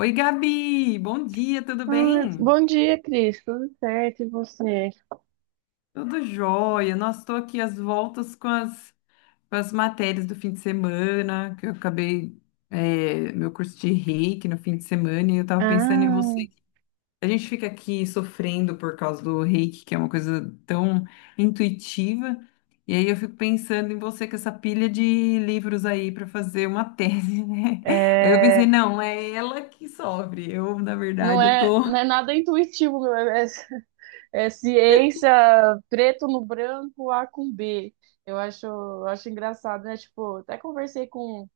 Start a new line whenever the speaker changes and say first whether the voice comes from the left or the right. left: Oi, Gabi, bom dia, tudo
right: Ah,
left: bem?
right: bom dia, Cris. Tudo certo? E você?
left: Tudo jóia. Nossa, estou aqui às voltas com as matérias do fim de semana, que eu acabei meu curso de reiki no fim de semana e eu estava pensando em
right: Ah,
left: você. A gente fica aqui sofrendo por causa do reiki, que é uma coisa tão intuitiva, e aí eu fico pensando em você com essa pilha de livros aí para fazer uma tese, né? Aí eu pensei,
right: é,
left: não, é ela que sofre. Eu, na
right: não
left: verdade, eu
right: é,
left: tô.
right: não é nada intuitivo, meu. É, é ciência preto no branco, A com B. Eu acho engraçado, né? Tipo, até conversei com.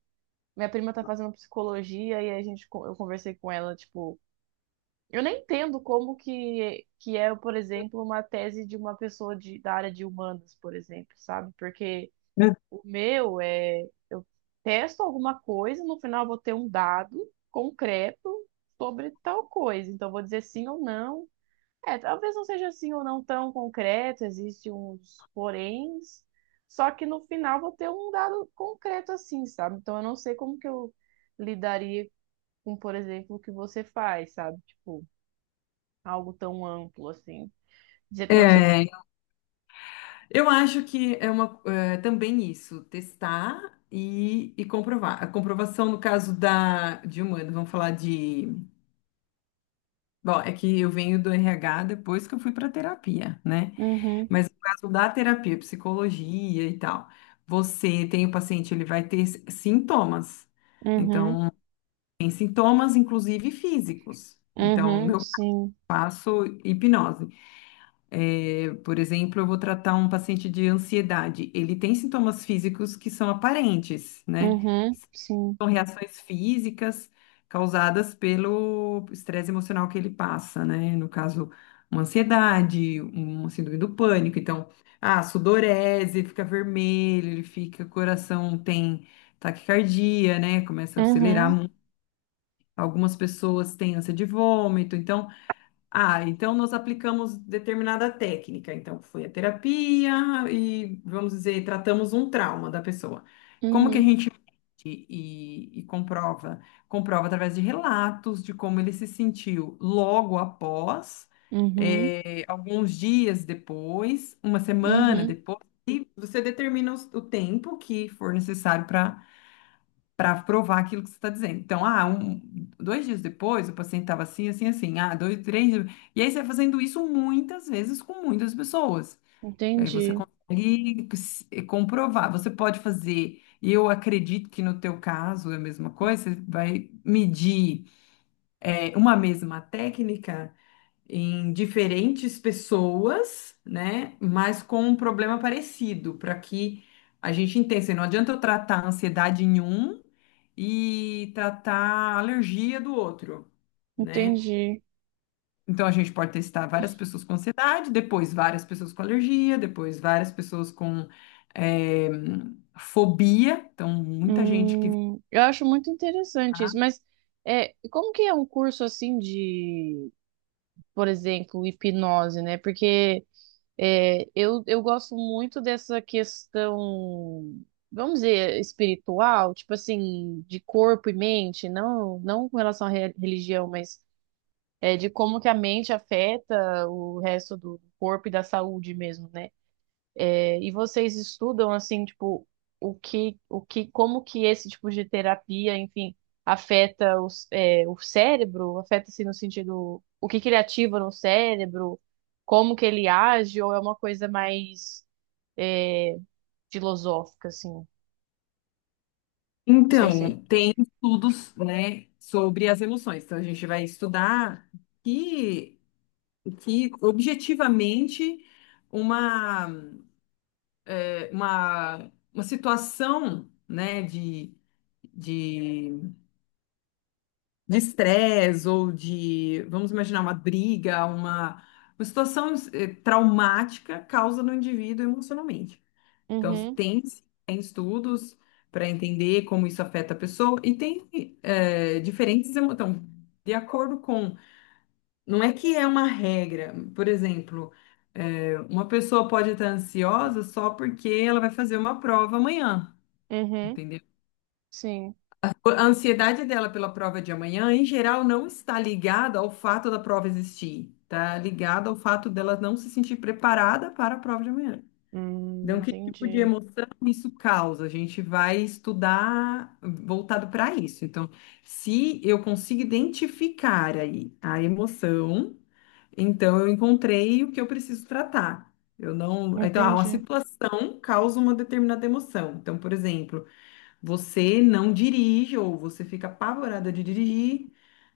right: Minha prima tá fazendo psicologia e eu conversei com ela, tipo. Eu nem entendo como que é, por exemplo, uma tese de uma pessoa da área de humanas, por exemplo, sabe? Porque. O meu é, eu testo alguma coisa, no final eu vou ter um dado concreto sobre tal coisa. Então, eu vou dizer sim ou não. É, talvez não seja assim ou não tão concreto, existe uns poréns, só que no final vou ter um dado concreto assim, sabe? Então, eu não sei como que eu lidaria com, por exemplo, o que você faz, sabe? Tipo, algo tão amplo assim. Dizer pra você.
left: É, eu acho que é uma, também isso, testar e comprovar. A comprovação, no caso da, de humano, vamos falar de. Bom, é que eu venho do RH depois que eu fui para terapia, né?
right: Uhum,
left: Mas no caso da terapia, psicologia e tal, você tem o paciente, ele vai ter sintomas.
right: uhum,
left: Então, tem sintomas, inclusive físicos. Então,
right: uhum,
left: meu eu
right: sim,
left: faço hipnose. É, por exemplo, eu vou tratar um paciente de ansiedade. Ele tem sintomas físicos que são aparentes, né?
right: uhum, sim.
left: São reações físicas causadas pelo estresse emocional que ele passa, né? No caso, uma ansiedade, uma síndrome do pânico. Então, ah, sudorese, fica vermelho, ele fica, coração tem taquicardia, né? Começa a acelerar.
right: Uhum,
left: Algumas pessoas têm ânsia de vômito. Então, nós aplicamos determinada técnica. Então, foi a terapia e, vamos dizer, tratamos um trauma da pessoa. Como que a
right: uhum,
left: gente mede e comprova? Comprova através de relatos de como ele se sentiu logo após,
right: uhum,
left: alguns dias depois, uma semana
right: uhum.
left: depois, e você determina o tempo que for necessário para provar aquilo que você está dizendo. Então, um, dois dias depois, o paciente estava assim, assim, assim, dois, três. E aí você vai fazendo isso muitas vezes com muitas pessoas. Aí você
right: Entendi,
left: consegue comprovar. Você pode fazer, e eu acredito que no teu caso é a mesma coisa, você vai medir uma mesma técnica em diferentes pessoas, né? Mas com um problema parecido, para que a gente entenda. Assim, não adianta eu tratar a ansiedade em um e tratar a alergia do outro, né?
right: entendi.
left: Então a gente pode testar várias pessoas com ansiedade, depois várias pessoas com alergia, depois várias pessoas com eh, fobia. Então, muita gente que.
right: Eu acho muito interessante isso,
left: Tá.
right: mas é, como que é um curso assim de, por exemplo, hipnose, né? Porque é, eu gosto muito dessa questão, vamos dizer, espiritual, tipo assim, de corpo e mente, não, não com relação à religião, mas é, de como que a mente afeta o resto do corpo e da saúde mesmo, né? É, e vocês estudam assim, tipo, o que, como que esse tipo de terapia, enfim, afeta o cérebro? Afeta-se no sentido, o que que ele ativa no cérebro? Como que ele age? Ou é uma coisa mais é, filosófica, assim? Não sei se.
left: Então, tem estudos, né, sobre as emoções. Então, a gente vai estudar, que que objetivamente uma, uma situação, né, de, de estresse ou de, vamos imaginar, uma briga, uma situação traumática causa no indivíduo emocionalmente. Então,
right: Uhum,
left: tem estudos para entender como isso afeta a pessoa e tem diferentes emoções. De acordo com. Não é que é uma regra. Por exemplo, uma pessoa pode estar ansiosa só porque ela vai fazer uma prova amanhã,
right: uhum,
left: entendeu?
right: sim.
left: A ansiedade dela pela prova de amanhã, em geral, não está ligada ao fato da prova existir. Está ligada ao fato dela não se sentir preparada para a prova de amanhã. Então, que tipo de
right: Entendi,
left: emoção isso causa? A gente vai estudar voltado para isso. Então, se eu consigo identificar aí a emoção. Então, eu encontrei o que eu preciso tratar. Eu não. Então, uma
right: entendi,
left: situação causa uma determinada emoção. Então, por exemplo, você não dirige ou você fica apavorada de dirigir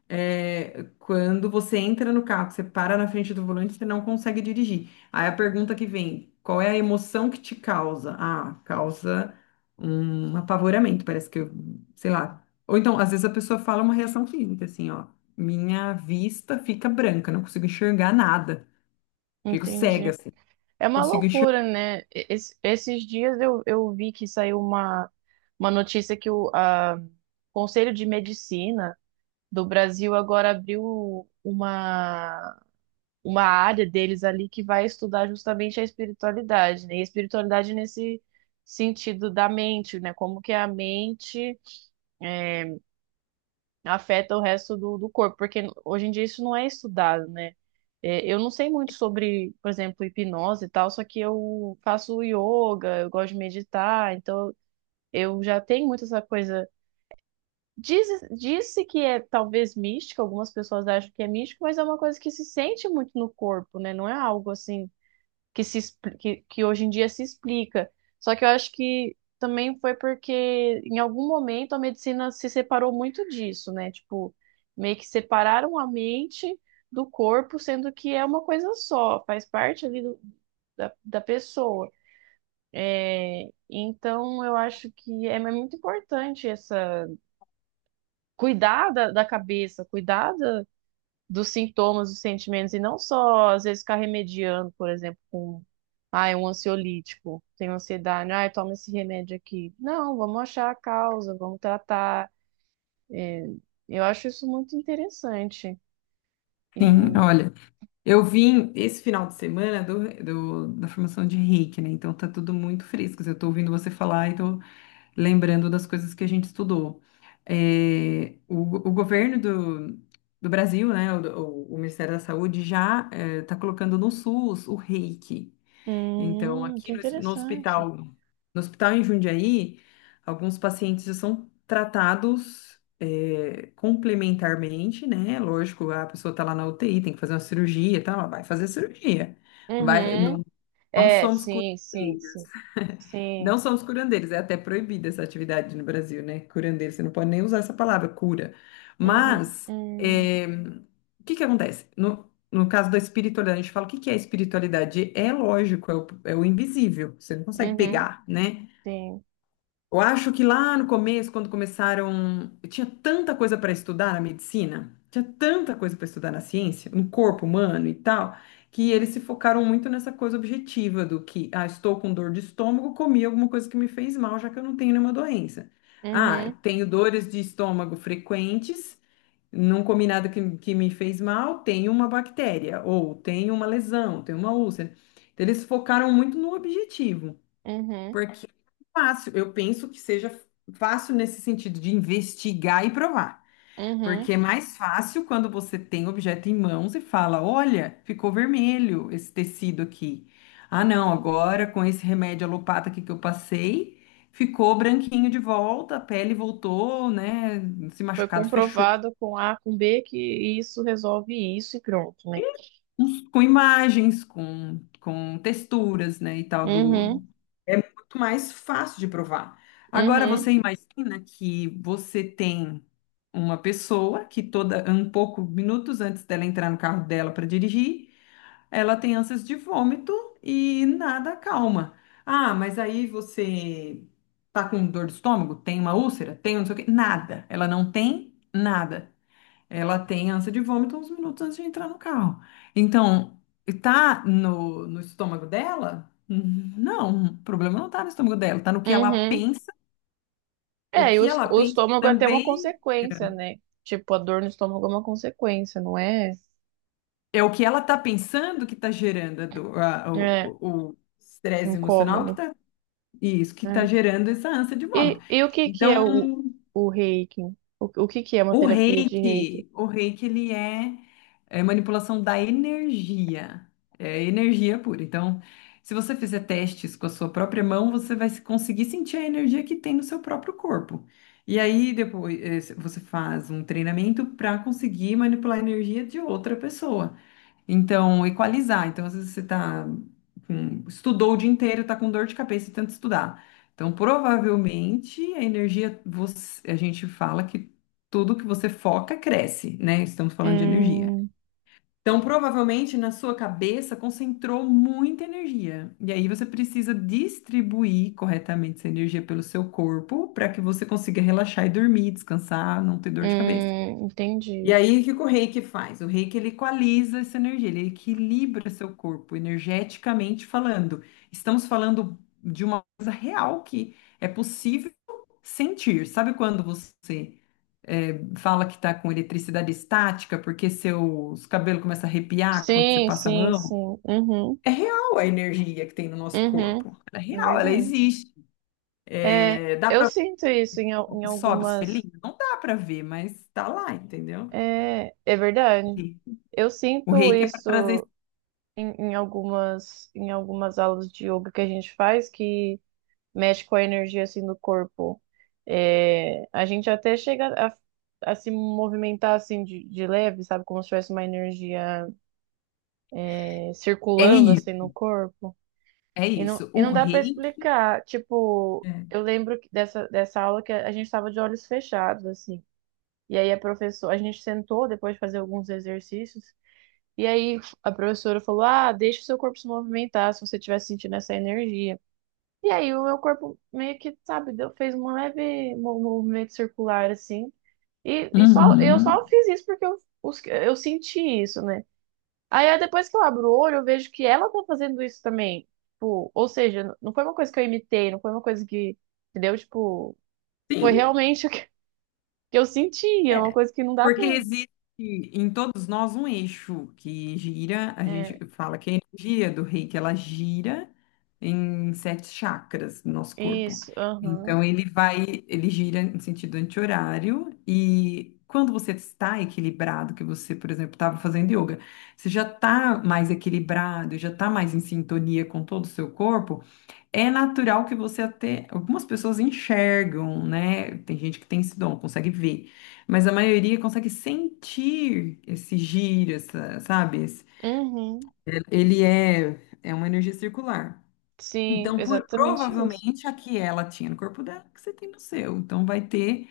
left: quando você entra no carro, que você para na frente do volante, você não consegue dirigir. Aí a pergunta que vem, qual é a emoção que te causa? Ah, causa um apavoramento, parece que eu, sei lá. Ou então, às vezes a pessoa fala uma reação física, assim, ó, minha vista fica branca, não consigo enxergar nada, fico cega,
right: entendi.
left: assim,
right: É uma
left: não consigo enxergar.
right: loucura, né? Esses dias eu vi que saiu uma notícia que o a Conselho de Medicina do Brasil agora abriu uma área deles ali que vai estudar justamente a espiritualidade, né? E a espiritualidade nesse sentido da mente, né? Como que a mente é, afeta o resto do corpo, porque hoje em dia isso não é estudado, né? É, eu não sei muito sobre, por exemplo, hipnose e tal, só que eu faço yoga, eu gosto de meditar, então eu já tenho muito essa coisa. Disse que é talvez mística, algumas pessoas acham que é místico, mas é uma coisa que se sente muito no corpo, né? Não é algo assim que se expli- que hoje em dia se explica. Só que eu acho que também foi porque em algum momento a medicina se separou muito disso, né? Tipo, meio que separaram a mente do corpo, sendo que é uma coisa só, faz parte ali da pessoa. É, então, eu acho que é muito importante essa cuidar da cabeça, cuidar dos sintomas, dos sentimentos, e não só, às vezes, ficar remediando, por exemplo, com, ah, é um ansiolítico, tem ansiedade, ah, toma esse remédio aqui. Não, vamos achar a causa, vamos tratar. É, eu acho isso muito interessante.
left: Sim,
right: E,
left: olha, eu vim esse final de semana do, da formação de reiki, né? Então tá tudo muito fresco. Assim, eu tô ouvindo você falar e tô lembrando das coisas que a gente estudou. É, o governo do Brasil, né, Ministério da Saúde já está colocando no SUS o reiki. Então,
right: que
left: aqui no, no
right: interessante.
left: hospital, no hospital em Jundiaí, alguns pacientes já são tratados complementarmente, né? Lógico, a pessoa está lá na UTI, tem que fazer uma cirurgia, tá, ela vai fazer cirurgia. Vai,
right: Uhum.
left: não, não
right: É,
left: somos
right: sim, sim,
left: curadeiros.
right: sim. Sim.
left: Não são os curandeiros, é até proibida essa atividade no Brasil, né? Curandeiro, você não pode nem usar essa palavra, cura.
right: Uhum.
left: Mas,
right: Uhum.
left: o que que acontece? No caso da espiritualidade, a gente fala o que que é espiritualidade? É lógico, é o invisível, você não consegue
right: Uhum.
left: pegar, né?
right: Sim.
left: Eu acho que lá no começo, quando começaram, eu tinha tanta coisa para estudar na medicina, tinha tanta coisa para estudar na ciência, no corpo humano e tal, que eles se focaram muito nessa coisa objetiva do que, estou com dor de estômago, comi alguma coisa que me fez mal, já que eu não tenho nenhuma doença. Ah, eu
right: Uhum.
left: tenho dores de estômago frequentes, não comi nada que me fez mal, tenho uma bactéria, ou tenho uma lesão, tenho uma úlcera. Então, eles focaram muito no objetivo.
right: Uhum.
left: Porque é fácil, eu penso que seja fácil nesse sentido de investigar e provar. Porque
right: Uhum.
left: é mais fácil quando você tem o objeto em mãos e fala: olha, ficou vermelho esse tecido aqui. Ah, não, agora com esse remédio alopata aqui que eu passei, ficou branquinho de volta, a pele voltou, né? Esse
right: Foi
left: machucado fechou.
right: comprovado com A, com B, que isso resolve isso e pronto, né?
left: Com imagens, com texturas, né? E tal do.
right: Uhum,
left: É muito mais fácil de provar. Agora
right: uhum,
left: você imagina que você tem uma pessoa que toda um pouco minutos antes dela entrar no carro dela para dirigir, ela tem ânsias de vômito e nada calma. Ah, mas aí você tá com dor de estômago? Tem uma úlcera? Tem um não sei o quê? Nada. Ela não tem nada. Ela tem ânsia de vômito uns minutos antes de entrar no carro. Então, tá no estômago dela? Não, o problema não tá no estômago dela, tá no que ela
right: uhum.
left: pensa. O
right: É, e o,
left: que
right: est-
left: ela
right: o
left: pensa
right: estômago é até uma
left: também
right: consequência, né? Tipo, a dor no estômago é uma consequência, não é?
left: é o que ela tá pensando que tá gerando a dor- a-
right: É,
left: o estresse emocional que
right: incômodo,
left: tá, isso, que tá
right: né?
left: gerando essa ânsia de vômito.
right: E o que que é o,
left: Então,
right: o reiki? O que que é uma
left: O
right: terapia de reiki?
left: reiki, o reiki, ele é manipulação da energia, é energia pura. Então, se você fizer testes com a sua própria mão, você vai conseguir sentir a energia que tem no seu próprio corpo. E aí, depois, você faz um treinamento para conseguir manipular a energia de outra pessoa. Então, equalizar. Então, às vezes você tá estudou o dia inteiro, tá com dor de cabeça e tenta estudar. Então, provavelmente a energia, a gente fala que tudo que você foca cresce, né? Estamos falando de energia.
right: Hum,
left: Então, provavelmente na sua cabeça concentrou muita energia. E aí você precisa distribuir corretamente essa energia pelo seu corpo para que você consiga relaxar e dormir, descansar, não ter dor de cabeça. E
right: entendi.
left: aí, o que que o reiki faz? O reiki ele equaliza essa energia, ele equilibra seu corpo energeticamente falando. Estamos falando de uma coisa real que é possível sentir. Sabe quando você fala que está com eletricidade estática porque seus cabelos começam a arrepiar quando você
right: Sim,
left: passa a
right: sim,
left: mão?
right: sim. Uhum,
left: É real a energia que tem no nosso
right: uhum.
left: corpo. Ela é
right: É
left: real, ela
right: verdade.
left: existe.
right: É,
left: Dá
right: eu
left: para ver
right: sinto isso em, al-
left: o
right: em
left: que sobe, o
right: algumas.
left: selinho? Não dá para ver, mas está lá, entendeu?
right: É, é verdade.
left: E
right: Eu
left: o
right: sinto
left: reiki é para trazer.
right: isso em algumas aulas de yoga que a gente faz que mexe com a energia assim do corpo. É, a gente até chega a se movimentar assim de leve, sabe, como se tivesse uma energia é,
left: É
right: circulando assim no
left: isso,
right: corpo.
left: é isso.
right: E
left: O
right: não dá para
left: reiki.
right: explicar. Tipo,
left: É.
right: eu lembro que dessa aula que a gente estava de olhos fechados assim. E aí a professora, a gente sentou depois de fazer alguns exercícios. E aí a professora falou: Ah, deixa o seu corpo se movimentar se você estiver sentindo essa energia. E aí o meu corpo meio que, sabe, fez um leve movimento circular assim. E só eu
left: Uhum.
right: só fiz isso porque eu senti isso, né? Aí, depois que eu abro o olho, eu vejo que ela tá fazendo isso também. Tipo, ou seja, não foi uma coisa que eu imitei, não foi uma coisa que, entendeu? Tipo, foi
left: Sim,
right: realmente o que que eu senti, é uma
left: é,
right: coisa que não dá pra.
left: porque existe em todos nós um eixo que gira, a gente
right: É,
left: fala que a energia do reiki, ela gira em sete chakras do nosso corpo.
right: isso, aham.
left: Então, ele vai, ele gira em sentido anti-horário e quando você está equilibrado, que você, por exemplo, estava fazendo yoga, você já está mais equilibrado, já está mais em sintonia com todo o seu corpo, é natural que você até. Algumas pessoas enxergam, né? Tem gente que tem esse dom, consegue ver. Mas a maioria consegue sentir esse giro, essa, sabe?
right: Uhum.
left: Ele é uma energia circular.
right: Sim,
left: Então,
right: exatamente isso.
left: provavelmente a que ela tinha no corpo dela, que você tem no seu. Então, vai ter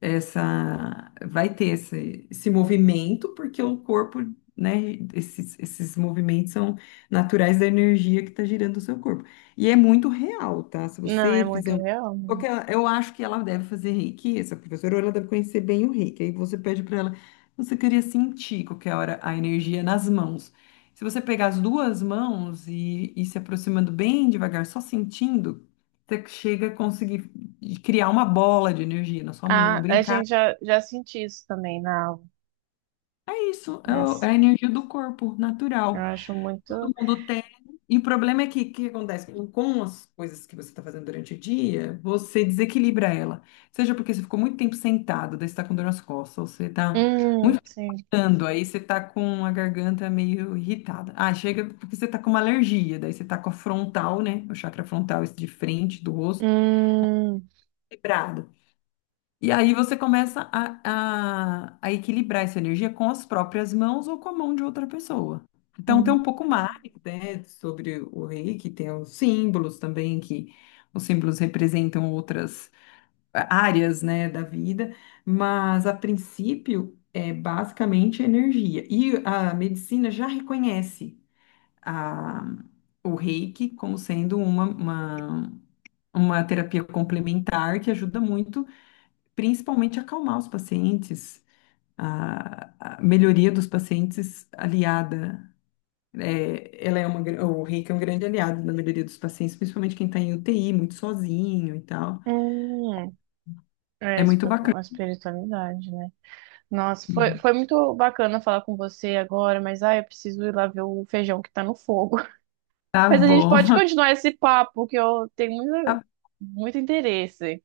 left: essa vai ter esse, esse movimento, porque o corpo, né, esses movimentos são naturais da energia que está girando o seu corpo. E é muito real, tá? Se
right: Não,
left: você
right: é muito
left: fizer
right: real, né?
left: porque eu acho que ela deve fazer reiki, essa professora, ou ela deve conhecer bem o reiki. Aí você pede para ela, você queria sentir qualquer hora a energia nas mãos. Se você pegar as duas mãos e ir se aproximando bem devagar, só sentindo, você chega a conseguir de criar uma bola de energia na sua mão,
right: Ah, a
left: brincar.
right: gente já senti isso também na aula,
left: É isso,
right: né?
left: é a energia do corpo,
right: Eu
left: natural.
right: acho
left: Todo
right: muito.
left: mundo tem. E o problema é que o que acontece? Com as coisas que você está fazendo durante o dia, você desequilibra ela. Seja porque você ficou muito tempo sentado, daí você está com dor nas costas, ou você está muito
right: Sim.
left: gritando, aí você está com a garganta meio irritada. Ah, chega porque você está com uma alergia, daí você está com a frontal, né? O chakra frontal esse de frente do rosto,
right: Hum,
left: quebrado. E aí você começa a equilibrar essa energia com as próprias mãos ou com a mão de outra pessoa. Então tem
right: hum,
left: um pouco mais, né, sobre o reiki, tem os símbolos também, que os símbolos representam outras áreas, né, da vida, mas a princípio é basicamente energia. E a medicina já reconhece a, o reiki como sendo uma terapia complementar que ajuda muito principalmente acalmar os pacientes, a melhoria dos pacientes aliada. É, ela é o reiki é um grande aliado na melhoria dos pacientes, principalmente quem está em UTI, muito sozinho e tal.
right: hum. É
left: É muito
right: espi-
left: bacana.
right: uma espiritualidade, né? Nossa, foi,
left: Uhum.
right: foi muito bacana falar com você agora, mas ai, eu preciso ir lá ver o feijão que tá no fogo.
left: Tá
right: Mas a gente pode
left: bom.
right: continuar esse papo, que eu tenho muito, muito interesse.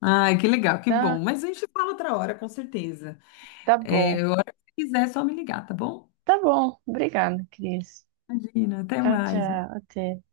left: Ai, que legal, que bom.
right: Tá,
left: Mas a gente fala outra hora, com certeza.
right: tá
left: É,
right: bom.
left: a hora que você quiser, é só me ligar, tá bom?
right: Tá bom. Obrigada, Cris.
left: Imagina, até
right: Tchau,
left: mais.
right: tchau. Até.